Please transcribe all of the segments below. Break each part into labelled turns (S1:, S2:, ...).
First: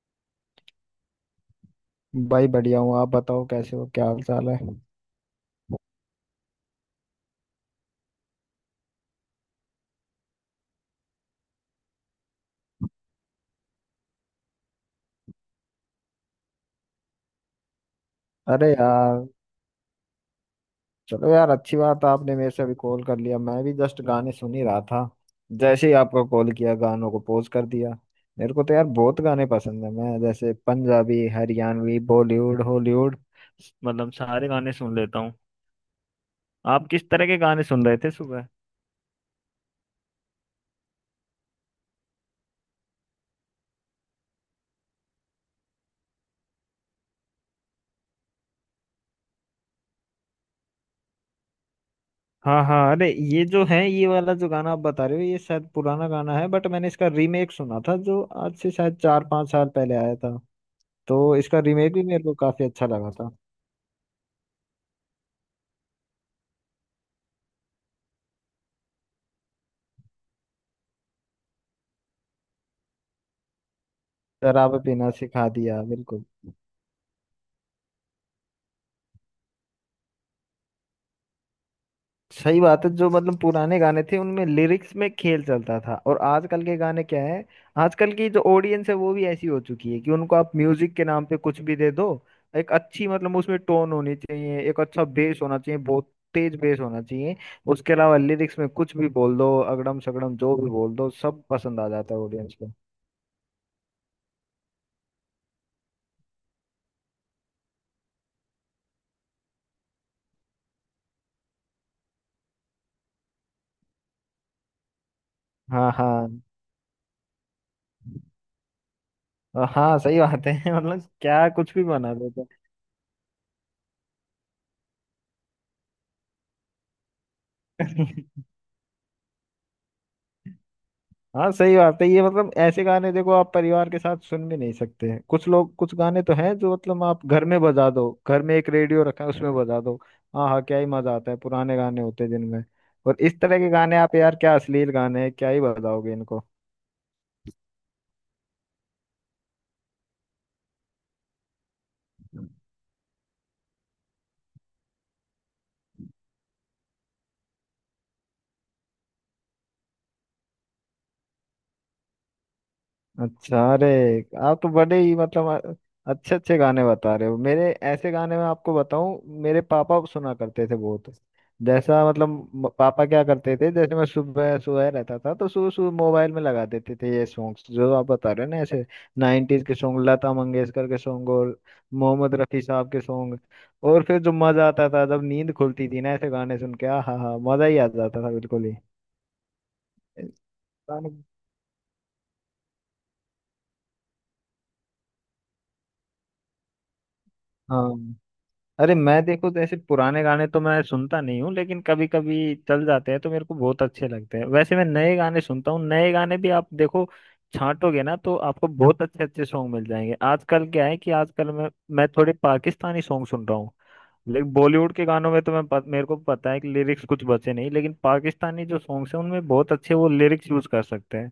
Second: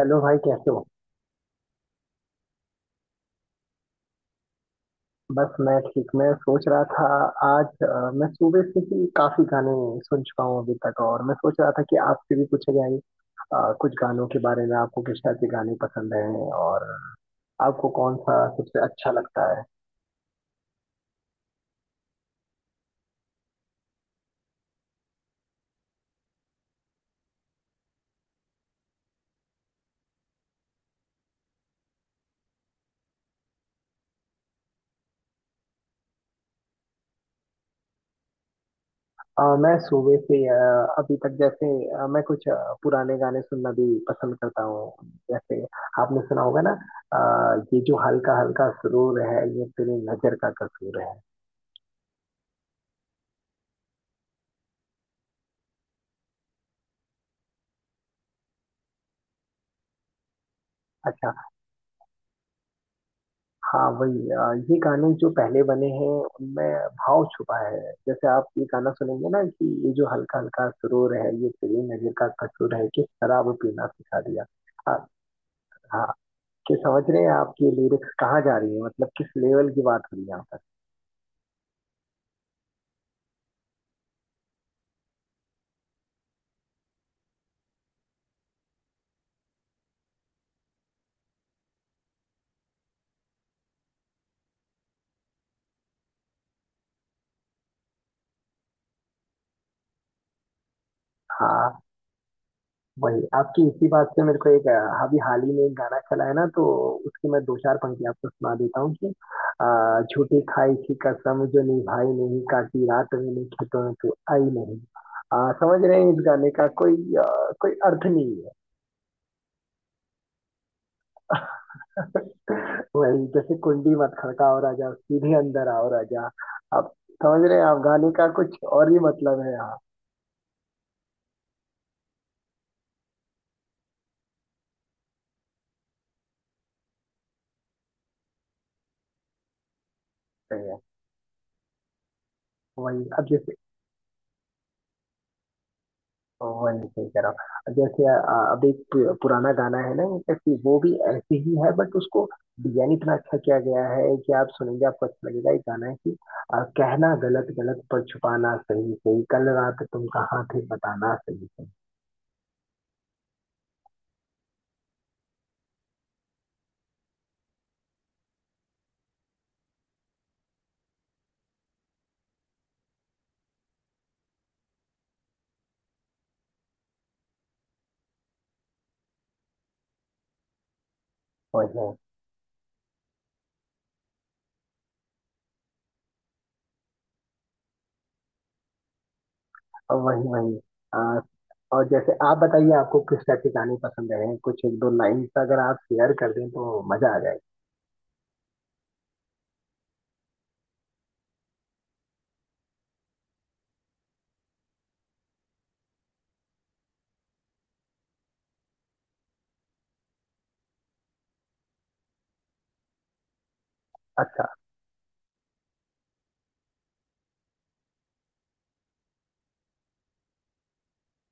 S1: Hello भाई, कैसे हो।
S2: भाई बढ़िया हूँ। आप बताओ कैसे हो, क्या हाल चाल है।
S1: बस मैं ठीक। मैं सोच रहा था आज मैं सुबह से ही काफी गाने सुन चुका हूँ अभी तक। और मैं सोच रहा था कि आपसे भी पूछा जाए कुछ गानों के बारे में, आपको किस टाइप के गाने पसंद हैं और आपको कौन सा
S2: अरे
S1: सबसे अच्छा
S2: यार,
S1: लगता है।
S2: चलो यार, अच्छी बात है, आपने मेरे से अभी कॉल कर लिया, मैं भी जस्ट गाने सुन ही रहा था। जैसे ही आपका कॉल किया, गानों को पॉज कर दिया। मेरे को तो यार बहुत गाने पसंद है, मैं जैसे पंजाबी, हरियाणवी, बॉलीवुड, हॉलीवुड मतलब सारे गाने सुन लेता हूँ। आप किस तरह के गाने सुन रहे थे सुबह?
S1: मैं सुबह से अभी तक, जैसे मैं कुछ पुराने गाने सुनना भी पसंद करता हूँ, जैसे आपने सुना होगा ना, ये जो हल्का हल्का सुरूर है ये तेरी नजर का कसूर है।
S2: हाँ हाँ, अरे ये जो है, ये वाला जो गाना आप बता रहे हो, ये शायद पुराना गाना है, बट मैंने इसका रीमेक सुना था जो आज से शायद 4-5 साल पहले आया था। तो
S1: अच्छा।
S2: इसका रीमेक भी मेरे को काफी अच्छा लगा था।
S1: हाँ वही। ये गाने जो पहले बने हैं उनमें भाव छुपा है। जैसे आप ये गाना सुनेंगे ना कि ये जो हल्का हल्का सुरूर है ये तेरी नजर का कसूर है, कि शराब पीना सिखा दिया।
S2: शराब
S1: आप।
S2: पीना सिखा दिया,
S1: हाँ।
S2: बिल्कुल।
S1: कि समझ रहे हैं आपकी लिरिक्स कहाँ जा रही है, मतलब किस लेवल की बात हो रही है यहाँ पर।
S2: सही बात है, जो मतलब पुराने गाने थे उनमें लिरिक्स में खेल चलता था, और आजकल के गाने क्या है। आजकल की जो ऑडियंस है, वो भी ऐसी हो चुकी है कि उनको आप म्यूजिक के नाम पे कुछ भी दे दो। एक अच्छी मतलब उसमें टोन होनी चाहिए, एक अच्छा बेस होना चाहिए, बहुत तेज बेस होना चाहिए। उसके अलावा लिरिक्स में कुछ भी बोल दो, अगड़म सगड़म जो भी बोल दो, सब
S1: हाँ
S2: पसंद आ जाता है ऑडियंस को।
S1: वही। आपकी इसी बात से मेरे को एक अभी हाल ही में एक गाना चला है ना, तो उसकी मैं दो चार पंक्ति आपको सुना देता हूँ कि झूठी खाई की कसम जो निभाई नहीं, काटी रात मैंने खेतों में तू आई नहीं। समझ
S2: हाँ
S1: रहे हैं इस
S2: हाँ,
S1: गाने का कोई अर्थ नहीं है।
S2: हाँ सही बात है। मतलब क्या कुछ भी बना देते
S1: वही, जैसे कुंडी मत खड़काओ राजा सीधे अंदर आओ राजा। आप। समझ रहे हैं आप, गाने
S2: हैं।
S1: का कुछ और ही मतलब है यहाँ
S2: हाँ सही बात है, ये मतलब ऐसे गाने देखो आप परिवार के साथ सुन भी नहीं सकते हैं, कुछ लोग कुछ गाने तो हैं जो मतलब आप घर में बजा दो, घर में एक रेडियो रखा है उसमें बजा दो। हाँ
S1: पे।
S2: हाँ, क्या ही मजा आता है पुराने गाने होते हैं जिनमें।
S1: वही
S2: और
S1: अब
S2: इस
S1: जैसे।
S2: तरह के गाने आप यार क्या अश्लील गाने हैं, क्या ही बजाओगे इनको।
S1: वन सही कह रहा हूँ, जैसे अब एक पुराना गाना है ना इनका, कि वो भी ऐसे ही है बट उसको डिजाइन इतना अच्छा किया गया है कि आप सुनेंगे आपको अच्छा लगेगा। एक गाना है कि कहना गलत गलत, पर छुपाना सही सही, कल रात तुम कहाँ थे बताना सही सही।
S2: अच्छा, अरे आप तो बड़े ही मतलब अच्छे अच्छे गाने बता रहे हो। मेरे ऐसे गाने मैं आपको बताऊं, मेरे पापा सुना करते थे बहुत। जैसा मतलब पापा क्या करते थे, जैसे मैं सुबह सुबह रहता था तो सुबह सुबह मोबाइल में लगा देते थे ये सॉन्ग्स जो आप बता रहे हो ना, ऐसे 90s के सॉन्ग, लता मंगेशकर के सॉन्ग और
S1: वही है।
S2: मोहम्मद रफी साहब के सॉन्ग। और फिर जो मजा आता था जब नींद खुलती थी ना ऐसे गाने सुन के, आ हा हा, मजा ही आ जाता था बिल्कुल ही
S1: और वही वही। अ,
S2: गाने-।
S1: और जैसे आप बताइए आपको किस टाइप के गाने पसंद है, कुछ एक दो लाइन अगर आप शेयर कर दें तो मजा आ जाएगा।
S2: हाँ, अरे मैं देखो तो ऐसे पुराने गाने तो मैं सुनता नहीं हूँ, लेकिन कभी कभी चल जाते हैं तो मेरे को बहुत अच्छे लगते हैं। वैसे मैं नए गाने सुनता हूँ, नए गाने भी आप देखो छांटोगे ना तो आपको बहुत अच्छे अच्छे सॉन्ग मिल जाएंगे। आजकल क्या है कि आजकल मैं थोड़े पाकिस्तानी सॉन्ग सुन रहा हूँ। लेकिन
S1: अच्छा।
S2: बॉलीवुड के गानों में तो मैं मेरे को पता है कि लिरिक्स कुछ बचे नहीं, लेकिन पाकिस्तानी जो सॉन्ग्स हैं उनमें बहुत अच्छे वो लिरिक्स यूज कर सकते हैं।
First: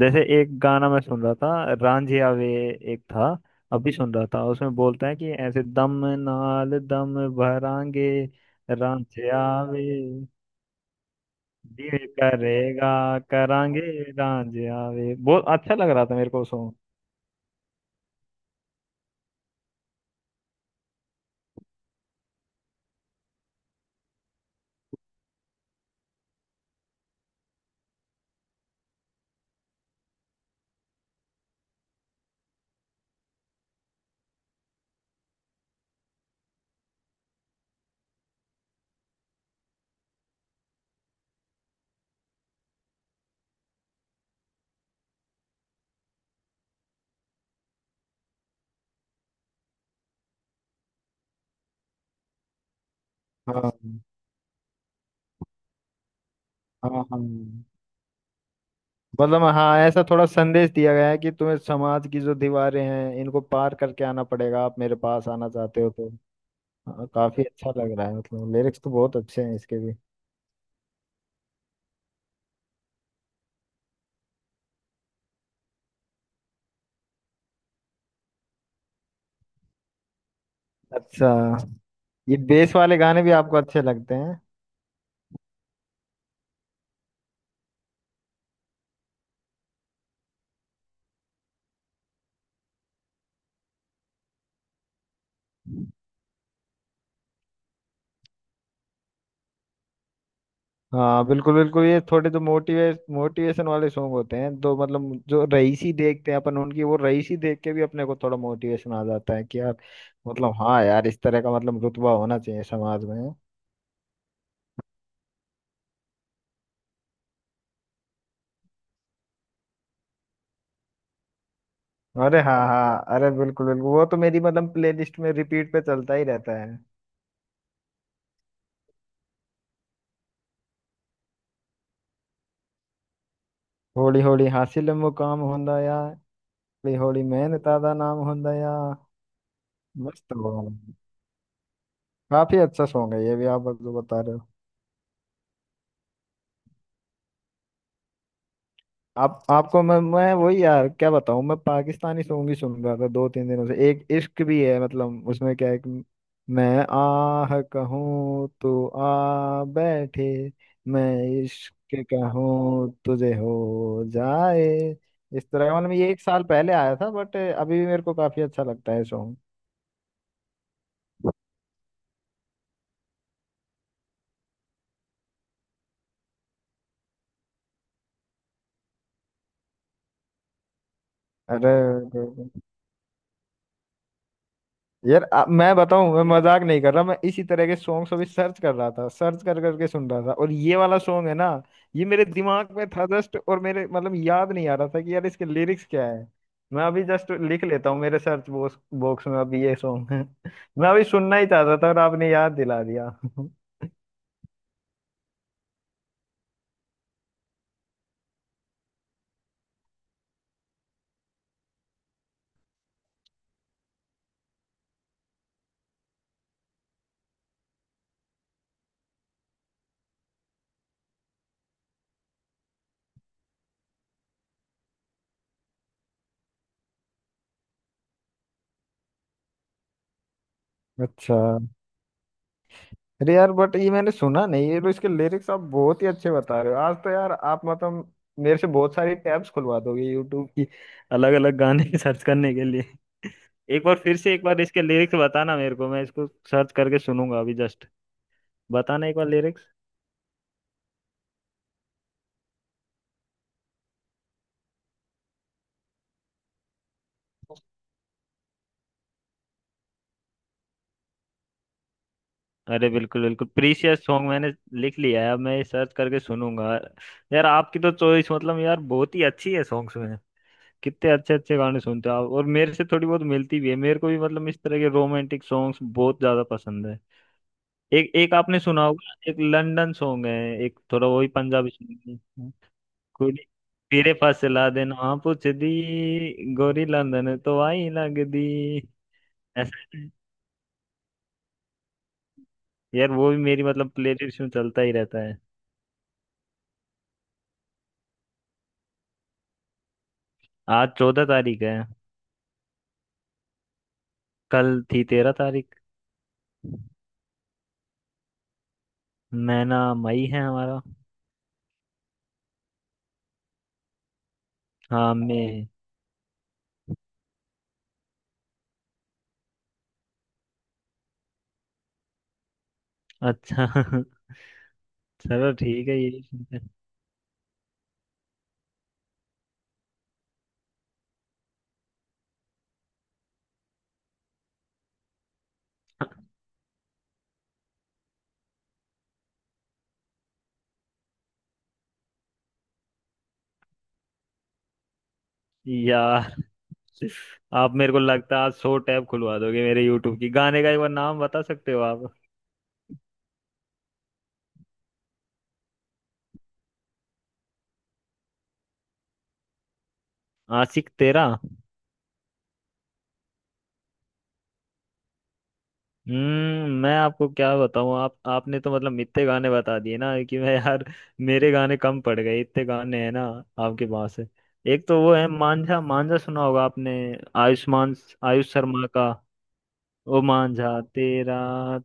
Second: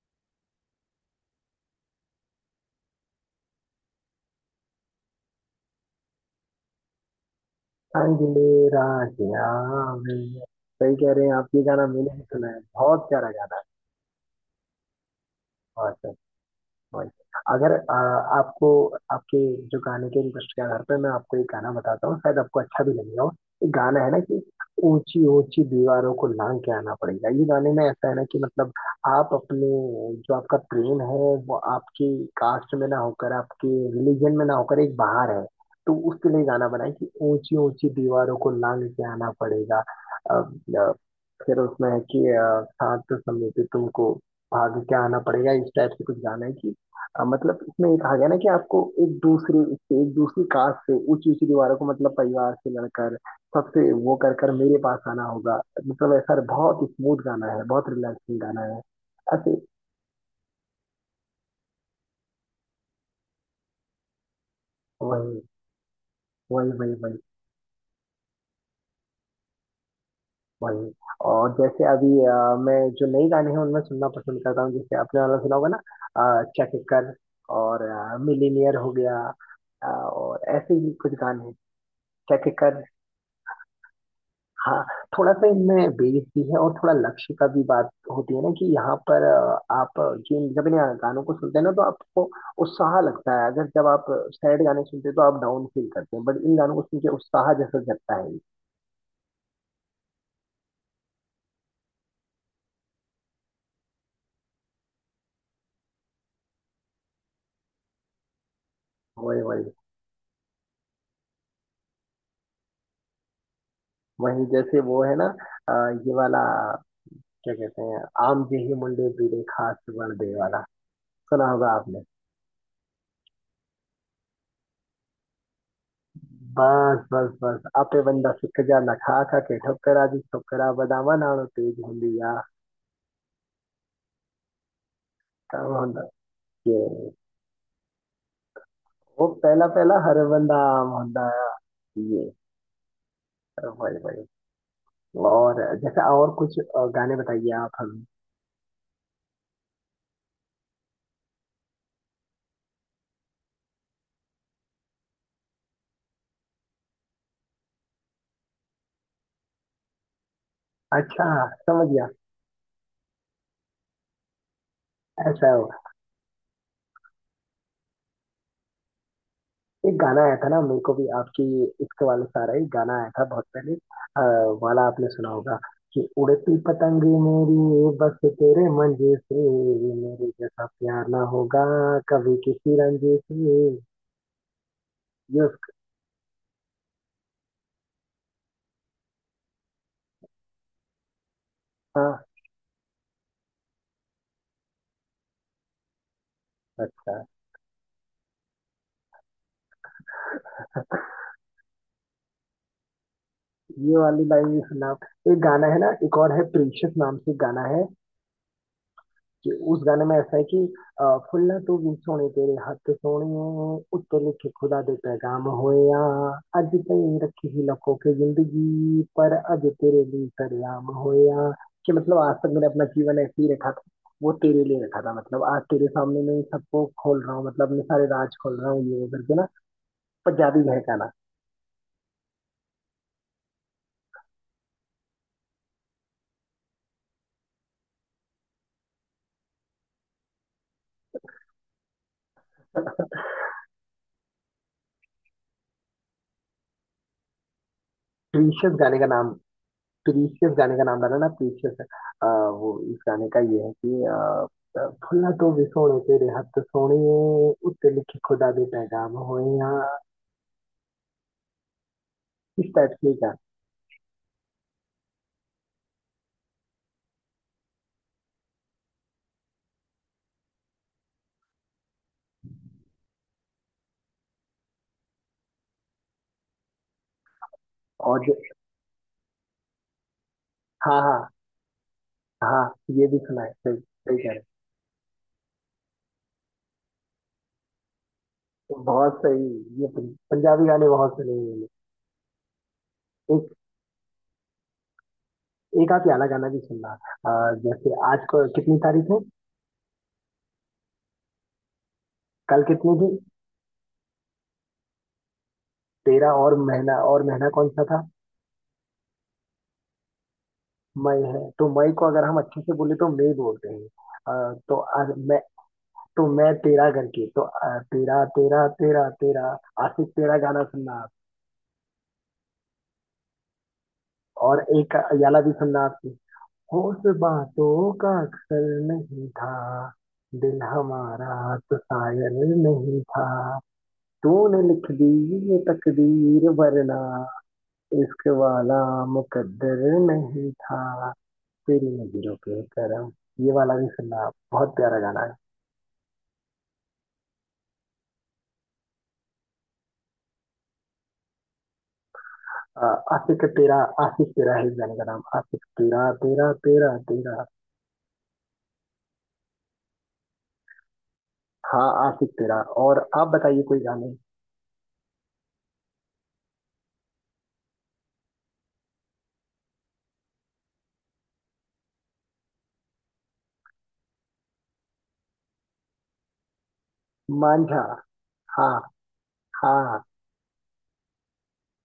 S2: जैसे एक गाना मैं सुन रहा था, रांझिया वे, एक था, अभी सुन रहा था, उसमें बोलते हैं कि ऐसे दम नाल दम भरांगे
S1: अंधेरा।
S2: रांझिया
S1: क्या। मैं।
S2: वे,
S1: सही कह रहे हैं आप, ये गाना
S2: दिल
S1: मैंने भी सुना है,
S2: करेगा
S1: बहुत प्यारा गाना है।
S2: करांगे रांझिया वे, बहुत अच्छा लग रहा था
S1: बहुत।
S2: मेरे को सॉन्ग।
S1: वही। अगर आपको, आपके जो गाने के इंटरेस्ट के आधार पर मैं आपको एक गाना बताता हूँ शायद आपको अच्छा भी लगेगा वो। एक गाना है ना कि ऊंची ऊंची दीवारों को लांग के आना पड़ेगा। ये गाने में ऐसा है ना कि मतलब, आप अपने, जो आपका प्रेम है वो आपकी कास्ट में ना होकर, आपके रिलीजन में ना होकर, एक बाहर है, तो उसके लिए गाना बनाए कि ऊंची ऊंची दीवारों को लांग के आना पड़ेगा। फिर उसमें है कि साथ समेत तुमको भाग के आना पड़ेगा। इस टाइप से कुछ गाना है कि मतलब इसमें एक आ गया ना कि आपको एक दूसरे से, एक दूसरी कास्ट से ऊंची ऊंची दीवारों को, मतलब परिवार से लड़कर सबसे
S2: हाँ
S1: वो कर कर मेरे पास आना होगा। मतलब ऐसा बहुत
S2: हाँ, हाँ
S1: स्मूथ गाना है, बहुत रिलैक्सिंग गाना है।
S2: मतलब
S1: ऐसे।
S2: हाँ, ऐसा थोड़ा संदेश दिया गया है कि तुम्हें समाज की जो दीवारें हैं इनको पार करके आना पड़ेगा आप मेरे पास
S1: वही
S2: आना चाहते हो तो।
S1: वही वही
S2: हाँ,
S1: वही
S2: काफी अच्छा लग रहा है, मतलब लिरिक्स तो बहुत अच्छे हैं इसके भी।
S1: वही। और जैसे अभी मैं जो नई गाने हैं उनमें सुनना पसंद करता हूँ, जैसे आपने वाला सुना होगा ना चक कर, और मिलीनियर हो गया, और ऐसे ही कुछ
S2: अच्छा,
S1: गाने हैं।
S2: ये
S1: चक
S2: बेस
S1: कर।
S2: वाले गाने भी आपको अच्छे लगते हैं?
S1: हाँ, थोड़ा सा इनमें बेस भी है और थोड़ा लक्ष्य का भी बात होती है ना कि यहाँ पर आप जिन जब इन गानों को सुनते हैं ना तो आपको उत्साह लगता है, अगर जब आप सैड गाने सुनते हैं तो आप डाउन फील करते हैं, बट इन गानों को सुन के उत्साह जैसा जगता है।
S2: हाँ बिल्कुल बिल्कुल, ये थोड़े जो मोटिवेशन वाले सॉन्ग होते हैं तो मतलब जो रईसी देखते हैं अपन उनकी, वो रईसी देख के भी अपने को थोड़ा मोटिवेशन आ जाता
S1: वही
S2: है कि
S1: वही
S2: यार मतलब, हाँ यार इस तरह का मतलब रुतबा होना चाहिए समाज में।
S1: वही। जैसे वो है ना अ, ये वाला क्या कहते हैं, आम जेही मुंडे बीड़े खास वण दे वाला। सुना होगा आपने।
S2: अरे हाँ हाँ, अरे बिल्कुल बिल्कुल, वो तो मेरी मतलब प्लेलिस्ट में रिपीट पे चलता ही रहता है।
S1: बस बस बस, आपे बंदा सिख जा नखा खा के, ठोकरा जी ठोकरा बदामा नालो तेज हुंदी आ,
S2: होली होली हासिल मुकाम
S1: काम
S2: होंदा या,
S1: हुंदा
S2: होली
S1: ये।
S2: होली मैन तादा नाम होंदा या,
S1: वो पहला पहला हर
S2: मस्त
S1: बंदा
S2: हुआ।
S1: आम हुंदा। आ, ये
S2: काफी अच्छा सॉन्ग है ये भी आप जो
S1: वही
S2: बता
S1: वही।
S2: रहे हो।
S1: और जैसे, और कुछ गाने बताइए आप हमें।
S2: आप आपको मैं वही यार क्या बताऊं, मैं पाकिस्तानी सॉन्ग ही सुन रहा था 2-3 दिनों से। एक इश्क भी है मतलब, उसमें क्या है कि मैं आह कहूँ तो आ बैठे, मैं
S1: अच्छा। समझ
S2: इश्क
S1: गया।
S2: कहूँ तुझे हो जाए। इस
S1: ऐसा हो।
S2: तरह का मतलब, ये एक साल पहले आया था बट अभी भी मेरे को काफी अच्छा लगता है सॉन्ग।
S1: एक गाना आया था ना मेरे को भी आपकी, इश्क वाले सारा ही गाना आया था बहुत पहले, वाला आपने सुना होगा कि उड़ती पतंग मेरी बस तेरे मंजे से, मेरे जैसा प्यार ना होगा
S2: अरे
S1: कभी किसी रंजे से।
S2: यार,
S1: ये
S2: मैं बताऊं, मैं मजाक नहीं कर रहा, मैं इसी तरह के सॉन्ग्स अभी सर्च कर रहा था, सर्च कर करके सुन रहा था, और ये वाला सॉन्ग है ना, ये
S1: उसका।
S2: मेरे दिमाग में था जस्ट और मेरे मतलब याद नहीं आ रहा था कि यार इसके लिरिक्स क्या है। मैं अभी
S1: अच्छा,
S2: जस्ट लिख लेता हूँ, मेरे सर्च बॉक्स बॉक्स में अभी ये सॉन्ग है। मैं अभी सुनना ही चाहता था और आपने याद दिला दिया।
S1: ये वाली लाइन भी सुना आप। एक गाना है ना, एक और है, प्रीशियस नाम से गाना है, कि उस गाने में ऐसा है कि अ, फुल्ला तू भी सोने तेरे हत्थ सोहणिए, उत्ते लिखे खुदा दे पैगाम होया, अज ताईं रखी ही लखों की जिंदगी, पर अज तेरे लिए सरेआम होया। कि मतलब आज तक मैंने अपना जीवन ऐसे ही रखा था, वो तेरे लिए रखा था, मतलब आज तेरे सामने मैं इन सबको खोल रहा हूँ, मतलब अपने सारे राज खोल रहा हूँ, ये वो करके ना। पंजाबी है गाना।
S2: अच्छा, अरे यार, बट ये मैंने सुना नहीं, ये तो इसके लिरिक्स आप बहुत ही अच्छे बता रहे हो। आज तो यार आप मतलब मेरे से बहुत सारी टैब्स खुलवा दोगे यूट्यूब की, अलग अलग गाने सर्च करने के लिए। एक बार फिर से, एक बार इसके लिरिक्स बताना मेरे को, मैं इसको सर्च करके सुनूंगा अभी जस्ट,
S1: डिलीशियस गाने का
S2: बताना एक बार
S1: नाम,
S2: लिरिक्स।
S1: प्रीशियस गाने का नाम डाला ना, प्रीशियस। वो इस गाने का ये है कि फुल्ला तो भी सोने तेरे हत्थ सोने, उत्ते लिखे खुदा दे पैगाम होए यहाँ, इस
S2: अरे
S1: टाइप से ही
S2: बिल्कुल
S1: गाना।
S2: बिल्कुल, प्रीशियस सॉन्ग मैंने लिख लिया है, अब मैं सर्च करके सुनूंगा। यार आपकी तो चॉइस मतलब यार बहुत ही अच्छी है सॉन्ग्स में, कितने अच्छे अच्छे गाने सुनते हो आप, और मेरे से थोड़ी बहुत मिलती भी है, मेरे को भी मतलब इस तरह के रोमांटिक सॉन्ग्स बहुत ज्यादा पसंद है। एक
S1: और जो।
S2: एक आपने सुना होगा, एक लंदन सॉन्ग है, एक
S1: हाँ
S2: थोड़ा वही
S1: हाँ
S2: पंजाबी सॉन्ग है।
S1: हाँ, ये भी सुना
S2: ਕੁੜੀ
S1: है, सही
S2: ਤੇਰੇ
S1: सही कह रहे
S2: ਪਾਸੇ ਲਾ ਦੇ ਨਾ ਪੁੱਛਦੀ, ਗੋਰੀ ਲੰਦਨ ਤੋਂ ਆਈ ਲੱਗਦੀ।
S1: हो। बहुत सही। ये
S2: ऐसा,
S1: पंजाबी गाने बहुत सुने हैं मैंने।
S2: यार वो भी
S1: एक
S2: मेरी मतलब प्लेलिस्ट में चलता ही रहता है।
S1: एक, आप याला गाना भी सुनना। जैसे आज को कितनी तारीख है,
S2: आज 14 तारीख है।
S1: कल कितनी थी
S2: कल थी 13 तारीख।
S1: 13, और महीना कौन सा था,
S2: महीना मई है हमारा।
S1: मई है। तो मई को अगर हम अच्छे से बोले तो मई बोलते हैं। तो आज
S2: हाँ
S1: मैं,
S2: मैं।
S1: तो मैं तेरा करके, तो तेरा तेरा तेरा तेरा आशिक तेरा गाना सुनना आप।
S2: अच्छा।
S1: और एक याला भी
S2: चलो
S1: सुनना
S2: ठीक है
S1: आपकी।
S2: ये।
S1: होश बातों का अक्सर नहीं था, दिल हमारा तो शायर नहीं था, तूने लिख दी ये तकदीर, वरना इश्क वाला मुकद्दर नहीं था, तेरी नजरों के करम। ये वाला भी सुनना आप, बहुत प्यारा गाना है।
S2: यार आप मेरे को लगता है आज 100 टैब खुलवा दोगे मेरे यूट्यूब की। गाने का एक बार नाम बता सकते हो आप?
S1: अ, आशिक तेरा। आशिक तेरा है इस गाने का नाम, आशिक तेरा तेरा तेरा तेरा।
S2: आशिक तेरा।
S1: हाँ, आशिक तेरा। और आप बताइए कोई गाने।
S2: हम्म, मैं आपको क्या बताऊं, आप आपने तो मतलब इतने गाने बता दिए ना कि मैं यार, मेरे गाने कम पड़ गए, इतने गाने हैं ना आपके पास। एक तो वो है मांझा, मांझा सुना होगा आपने,
S1: मांझा।
S2: आयुष्मान, आयुष
S1: हाँ
S2: शर्मा का।
S1: हाँ,
S2: ओ मांझा तेरा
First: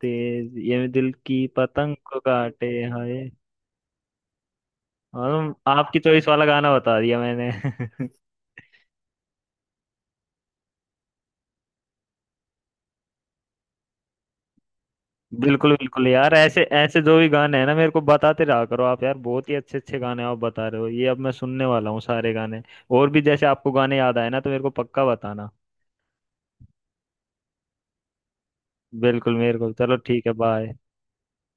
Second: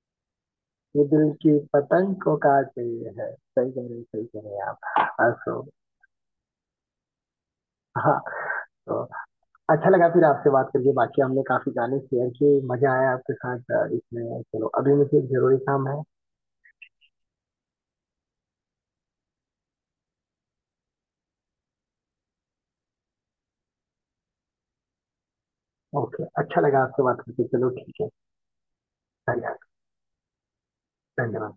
S2: तेज ये
S1: ये
S2: दिल
S1: दिल
S2: की
S1: की
S2: पतंग
S1: पतंग
S2: को
S1: को
S2: काटे
S1: काट रही
S2: हाय,
S1: है, सही कह रहे हैं, सही कह रहे हैं आप। हाँ,
S2: और
S1: सो।
S2: आपकी चॉइस वाला गाना बता दिया मैंने।
S1: हाँ तो, अच्छा लगा फिर आपसे बात करके, बाकी हमने काफी गाने शेयर किए, मजा आया आपके साथ इसमें। चलो अभी मुझे एक जरूरी
S2: बिल्कुल
S1: काम है।
S2: बिल्कुल यार, ऐसे ऐसे जो भी गाने हैं ना मेरे को बताते रहा करो आप यार, बहुत ही अच्छे अच्छे गाने आप बता रहे हो, ये अब मैं सुनने वाला हूँ सारे गाने। और भी जैसे आपको गाने याद आए ना तो मेरे को पक्का बताना।
S1: ओके, अच्छा लगा आपसे बात करके, चलो ठीक है।
S2: बिल्कुल,
S1: धन्यवाद।
S2: मेरे को चलो ठीक है, बाय।
S1: धन्यवाद।